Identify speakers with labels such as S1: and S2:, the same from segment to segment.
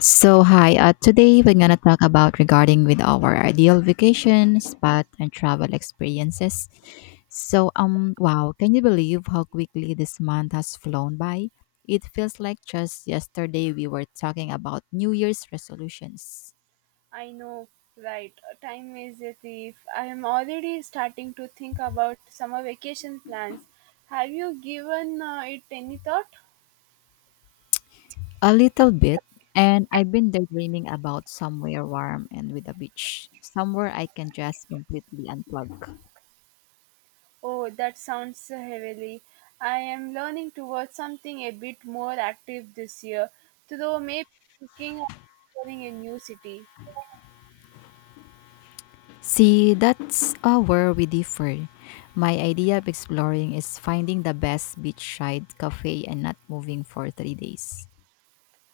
S1: So hi, today we're gonna talk about regarding with our ideal vacation spot and travel experiences. So wow, can you believe how quickly this month has flown by? It feels like just yesterday we were talking about New Year's resolutions.
S2: I know, right? Time is a thief. I am already starting to think about summer vacation plans. Have you given it any thought?
S1: A little bit, and I've been daydreaming about somewhere warm and with a beach, somewhere I can just completely unplug.
S2: Oh, that sounds heavily. I am learning towards something a bit more active this year, though maybe looking at exploring a new city.
S1: See, that's where we differ. My idea of exploring is finding the best beachside cafe and not moving for 3 days.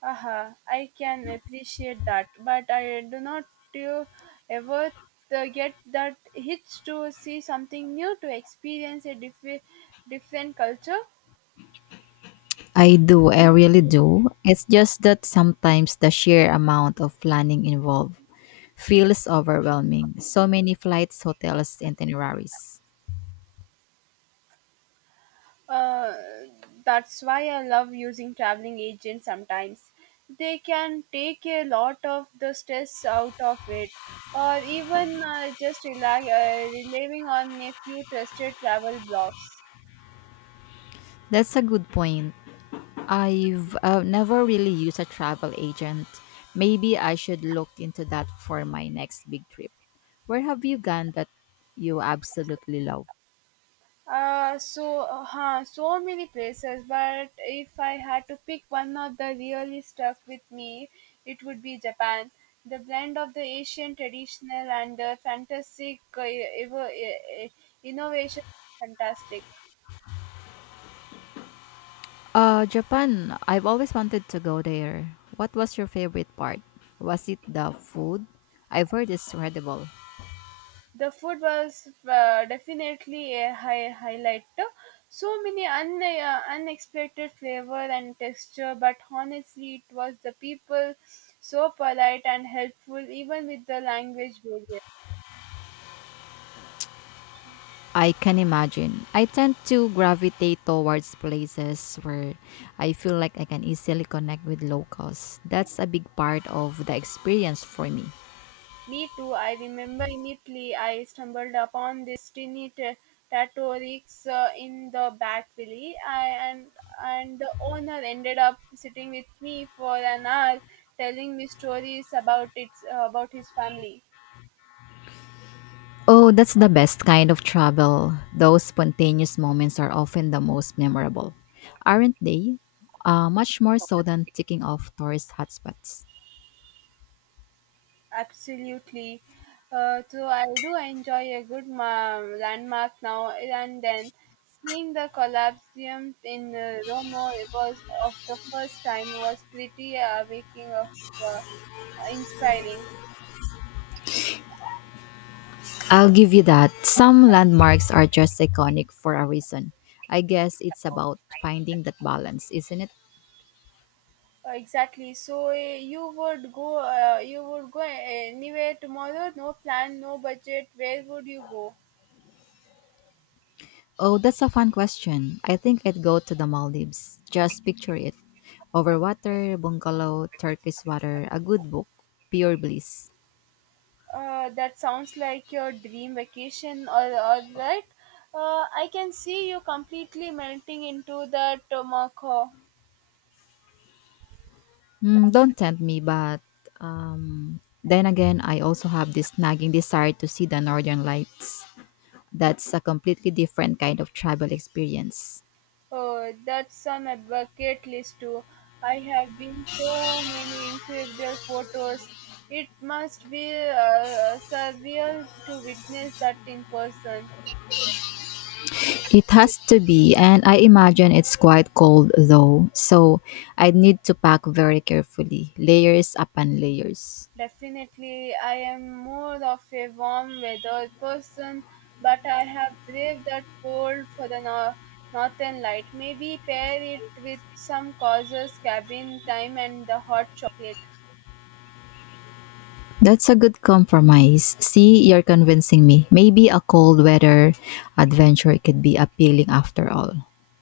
S2: Uh-huh. I can appreciate that, but I do not do ever get that itch to see something new, to experience a different culture.
S1: I do, I really do. It's just that sometimes the sheer amount of planning involved feels overwhelming. So many flights, hotels, itineraries.
S2: Uh, that's why I love using traveling agents sometimes. They can take a lot of the stress out of it, or even just relying on a few trusted travel blogs.
S1: That's a good point. I've never really used a travel agent. Maybe I should look into that for my next big trip. Where have you gone that you absolutely love?
S2: So many places, but if I had to pick one of the really stuck with me, it would be Japan. The blend of the Asian traditional and the fantastic e, evo- eh, eh, innovation was fantastic.
S1: Japan. I've always wanted to go there. What was your favorite part? Was it the food? I've heard it's incredible.
S2: The food was definitely a highlight. So many unexpected flavor and texture, but honestly it was the people, so polite and helpful even with the language barrier.
S1: I can imagine. I tend to gravitate towards places where I feel like I can easily connect with locals. That's a big part of the experience for me.
S2: Me too. I remember immediately I stumbled upon this tiny tortoise in the back valley, I, and the owner ended up sitting with me for an hour, telling me stories about its about his family.
S1: Oh, that's the best kind of travel. Those spontaneous moments are often the most memorable, aren't they? Much more so than ticking off tourist hotspots.
S2: Absolutely. So I do enjoy a good landmark now and then. Seeing the Colosseum in Rome was of the first time was pretty awakening of. Uh, Inspiring.
S1: I'll give you that. Some landmarks are just iconic for a reason. I guess it's about finding that balance, isn't it?
S2: Exactly. So you would go anywhere tomorrow. No plan. No budget. Where would you go?
S1: Oh, that's a fun question. I think I'd go to the Maldives. Just picture it. Over water, bungalow, Turkish water, a good book, pure bliss.
S2: That sounds like your dream vacation. All right. I can see you completely melting into the tomoko.
S1: Mm, don't tempt me, but then again, I also have this nagging desire to see the Northern Lights. That's a completely different kind of travel experience.
S2: Oh, that's on a bucket list too. I have been so many incredible photos. It must be surreal to witness that in person.
S1: It has to be, and I imagine it's quite cold though, so I need to pack very carefully, layers upon layers.
S2: Definitely, I am more of a warm weather person, but I have braved that cold for the northern light. Maybe pair it with some causes, cabin time, and the hot chocolate.
S1: That's a good compromise. See, you're convincing me. Maybe a cold weather adventure could be appealing after all.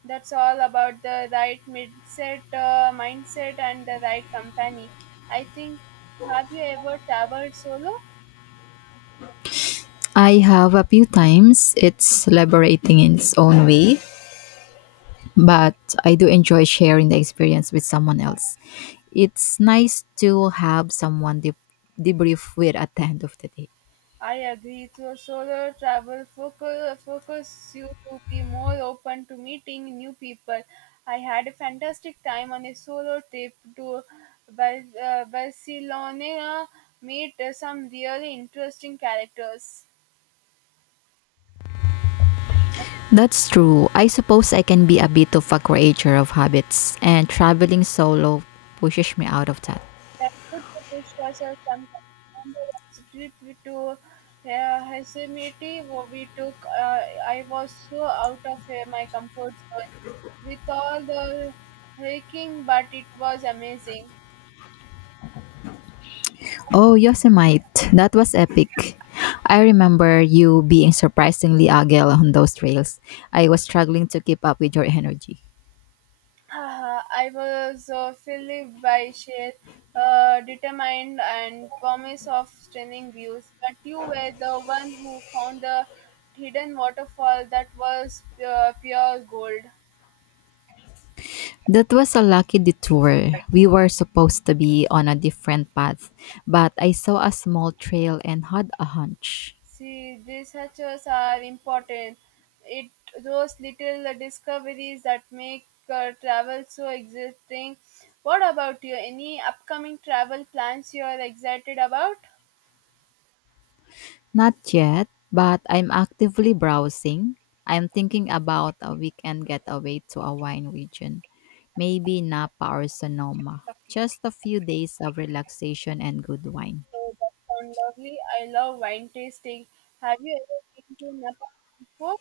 S2: That's all about the right mindset, mindset and the right company. I think. Have you ever traveled solo?
S1: I have a few times. It's liberating in its own way, but I do enjoy sharing the experience with someone else. It's nice to have someone debrief with at the end of the day.
S2: I agree. So solo travel focus you to be more open to meeting new people. I had a fantastic time on a solo trip to Barcelona. Meet some really interesting characters.
S1: That's true. I suppose I can be a bit of a creature of habits, and traveling solo pushes me out of that.
S2: That could push yourself sometimes. And the trip to Yosemite, where we took, I was so out of my comfort zone with all the hiking, but it was amazing.
S1: Oh, Yosemite, that was epic. I remember you being surprisingly agile on those trails. I was struggling to keep up with your energy.
S2: I was filled by sheer determined and promise of stunning views, but you were the one who found the hidden waterfall that was pure gold.
S1: That was a lucky detour. We were supposed to be on a different path, but I saw a small trail and had a hunch.
S2: See, researchers are important. It those little discoveries that make travel so exciting. What about you? Any upcoming travel plans you are excited about?
S1: Not yet, but I'm actively browsing. I'm thinking about a weekend getaway to a wine region, maybe Napa or Sonoma. Just a few days of relaxation and good wine.
S2: Oh, that sounds lovely. I love wine tasting. Have you ever been to Nepal before?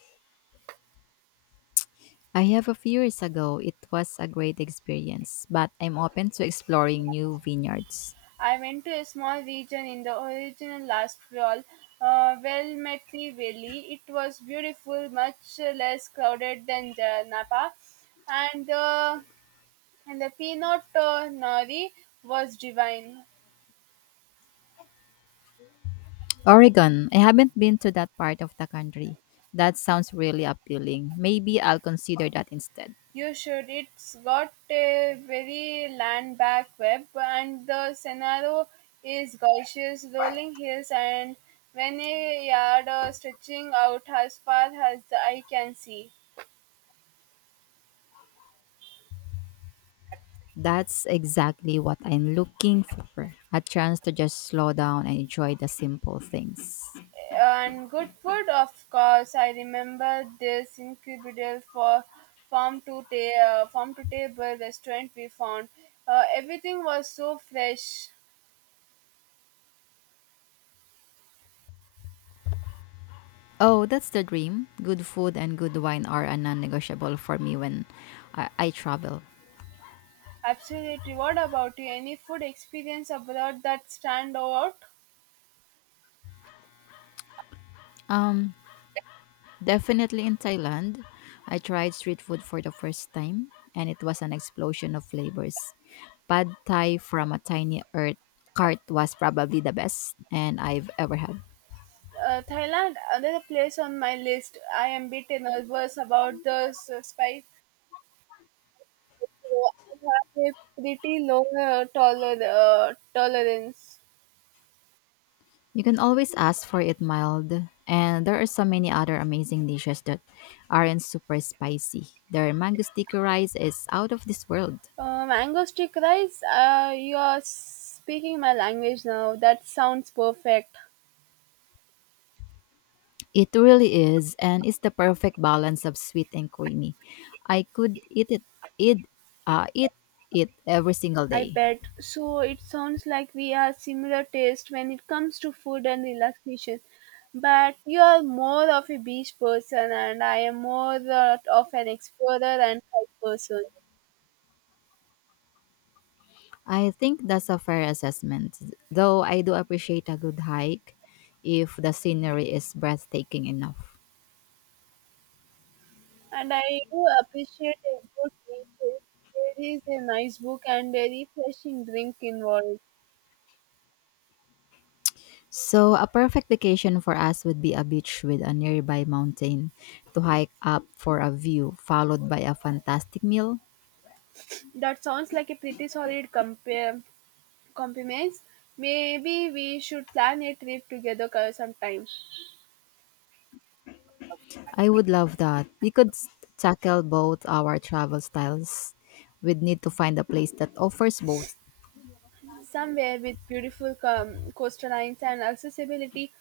S1: I have a few years ago, it was a great experience, but I'm open to exploring new vineyards.
S2: I went to a small region in the original last fall, well met valley. It was beautiful, much less crowded than the Napa, and uh, and the peanut nori was divine.
S1: Oregon. I haven't been to that part of the country. That sounds really appealing. Maybe I'll consider that instead.
S2: You should. It's got a very land back web, and the scenario is gorgeous rolling hills and many yard stretching out as far as the eye can see.
S1: That's exactly what I'm looking for. A chance to just slow down and enjoy the simple things.
S2: And good food, of course. I remember this incredible for farm to ta- farm to table restaurant we found. Everything was so fresh.
S1: Oh, that's the dream. Good food and good wine are a non-negotiable for me when I travel.
S2: Absolutely. What about you? Any food experience abroad that stand out?
S1: Um, Definitely in Thailand, I tried street food for the first time and it was an explosion of flavors. Pad Thai from a tiny earth cart was probably the best and I've ever had.
S2: Thailand, another place on my list. I am bit nervous about the spice, so I have a pretty low tolerance.
S1: You can always ask for it mild, and there are so many other amazing dishes that aren't super spicy. Their mango sticky rice is out of this world.
S2: Mango stick rice, you are speaking my language now. That sounds perfect.
S1: It really is, and it's the perfect balance of sweet and creamy. I could eat, eat it every single
S2: I
S1: day.
S2: bet. So it sounds like we are similar taste when it comes to food and relaxation. But you are more of a beach person, and I am more of an explorer and hike person.
S1: I think that's a fair assessment, though I do appreciate a good hike if the scenery is breathtaking enough.
S2: And I do appreciate a good refill. There is a nice book and a refreshing drink involved.
S1: So, a perfect vacation for us would be a beach with a nearby mountain to hike up for a view, followed by a fantastic meal.
S2: That sounds like a pretty solid compare compliments. Maybe we should plan a trip together sometime,
S1: I would love that. We could tackle both our travel styles. We'd need to find a place that offers both.
S2: somewhere with beautiful coastlines and accessibility,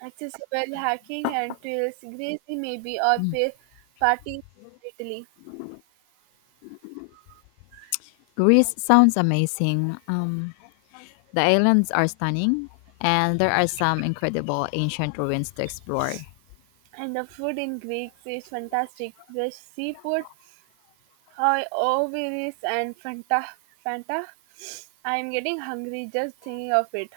S2: accessible hiking and trails. Greece maybe or party in Italy.
S1: Greece sounds amazing. The islands are stunning, and there are some incredible ancient ruins to explore.
S2: And the food in Greece is fantastic. Fresh seafood, hi, Oviris and Fanta. Fanta, I'm getting hungry just thinking of it.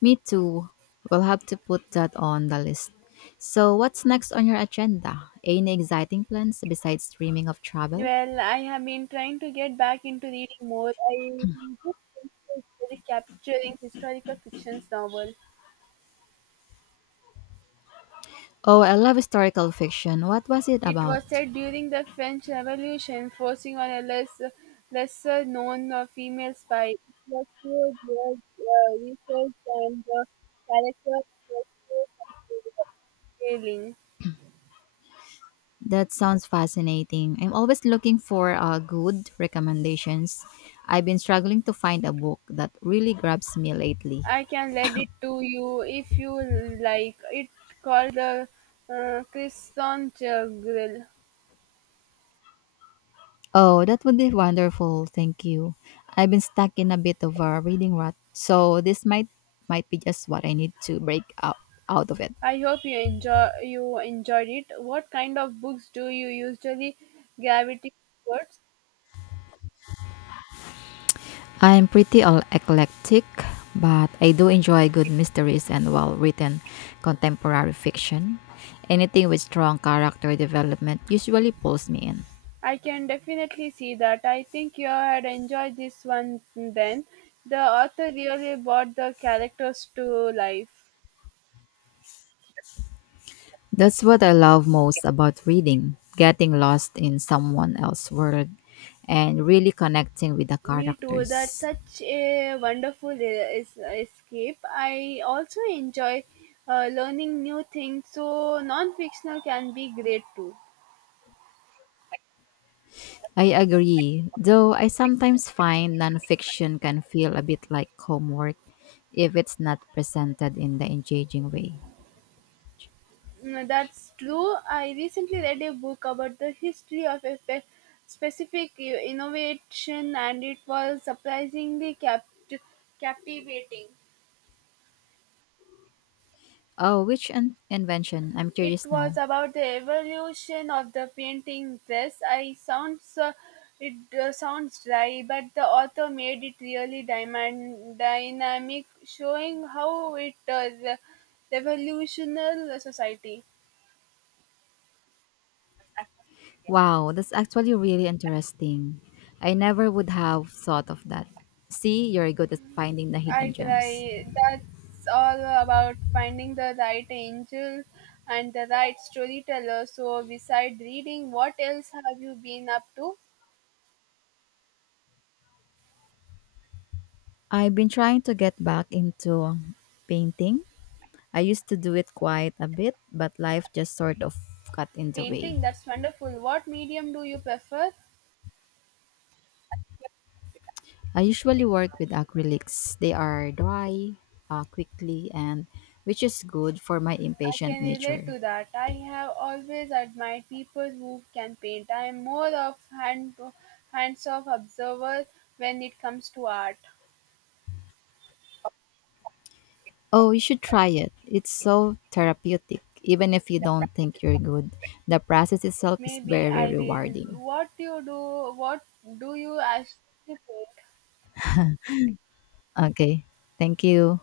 S1: Me too. We'll have to put that on the list. So, what's next on your agenda? Any exciting plans besides dreaming of travel?
S2: Well, I have been trying to get back into reading more. I just finished capturing historical fictions novel.
S1: Oh, I love historical fiction. What was it
S2: It was
S1: about?
S2: set during the French Revolution, forcing on a lesser known female spy. It was pure blood, research and the characters' was so compelling.
S1: That sounds fascinating. I'm always looking for good recommendations. I've been struggling to find a book that really grabs me lately.
S2: I can lend it to you if you like. It called the Crescent Grill.
S1: Oh, that would be wonderful. Thank you. I've been stuck in a bit of a reading rut, so this might be just what I need to break up out of it.
S2: I hope you enjoyed it. What kind of books do you usually gravitate towards?
S1: I'm pretty all eclectic, but I do enjoy good mysteries and well-written contemporary fiction. Anything with strong character development usually pulls me in.
S2: I can definitely see that. I think you had enjoyed this one then. The author really brought the characters to life.
S1: That's what I love most about reading, getting lost in someone else's world and really connecting with the
S2: Me too. That's
S1: characters.
S2: such a wonderful escape. I also enjoy learning new things, so non fictional can be great too.
S1: I agree, though I sometimes find nonfiction can feel a bit like homework if it's not presented in the engaging way.
S2: Mm, that's true. I recently read a book about the history of a specific innovation, and it was surprisingly captivating.
S1: Oh, which invention? I'm
S2: It
S1: curious
S2: was
S1: now.
S2: about the evolution of the painting dress. I sounds it sounds dry, but the author made it really dynamic, showing how it revolutionary society.
S1: Wow, that's actually really interesting. I never would have thought of that. See, you're good at finding the hidden
S2: I
S1: gems.
S2: try. That's all about finding the right angel and the right storyteller. So, beside reading, what else have you been up to?
S1: I've been trying to get back into painting. I used to do it quite a bit, but life just sort of got in the way.
S2: Painting. That's wonderful. What medium do you prefer?
S1: I usually work with acrylics. They are dry quickly and which is good for my
S2: I
S1: impatient
S2: can relate
S1: nature.
S2: to that. I have always admired people who can paint. I am more of hand hands-off observer when it comes to art.
S1: Oh, you should try it. It's so therapeutic. Even if you don't think you're good, the process itself is
S2: Maybe
S1: very
S2: I will.
S1: rewarding.
S2: What do you do? What do you actually paint?
S1: Okay. Thank you.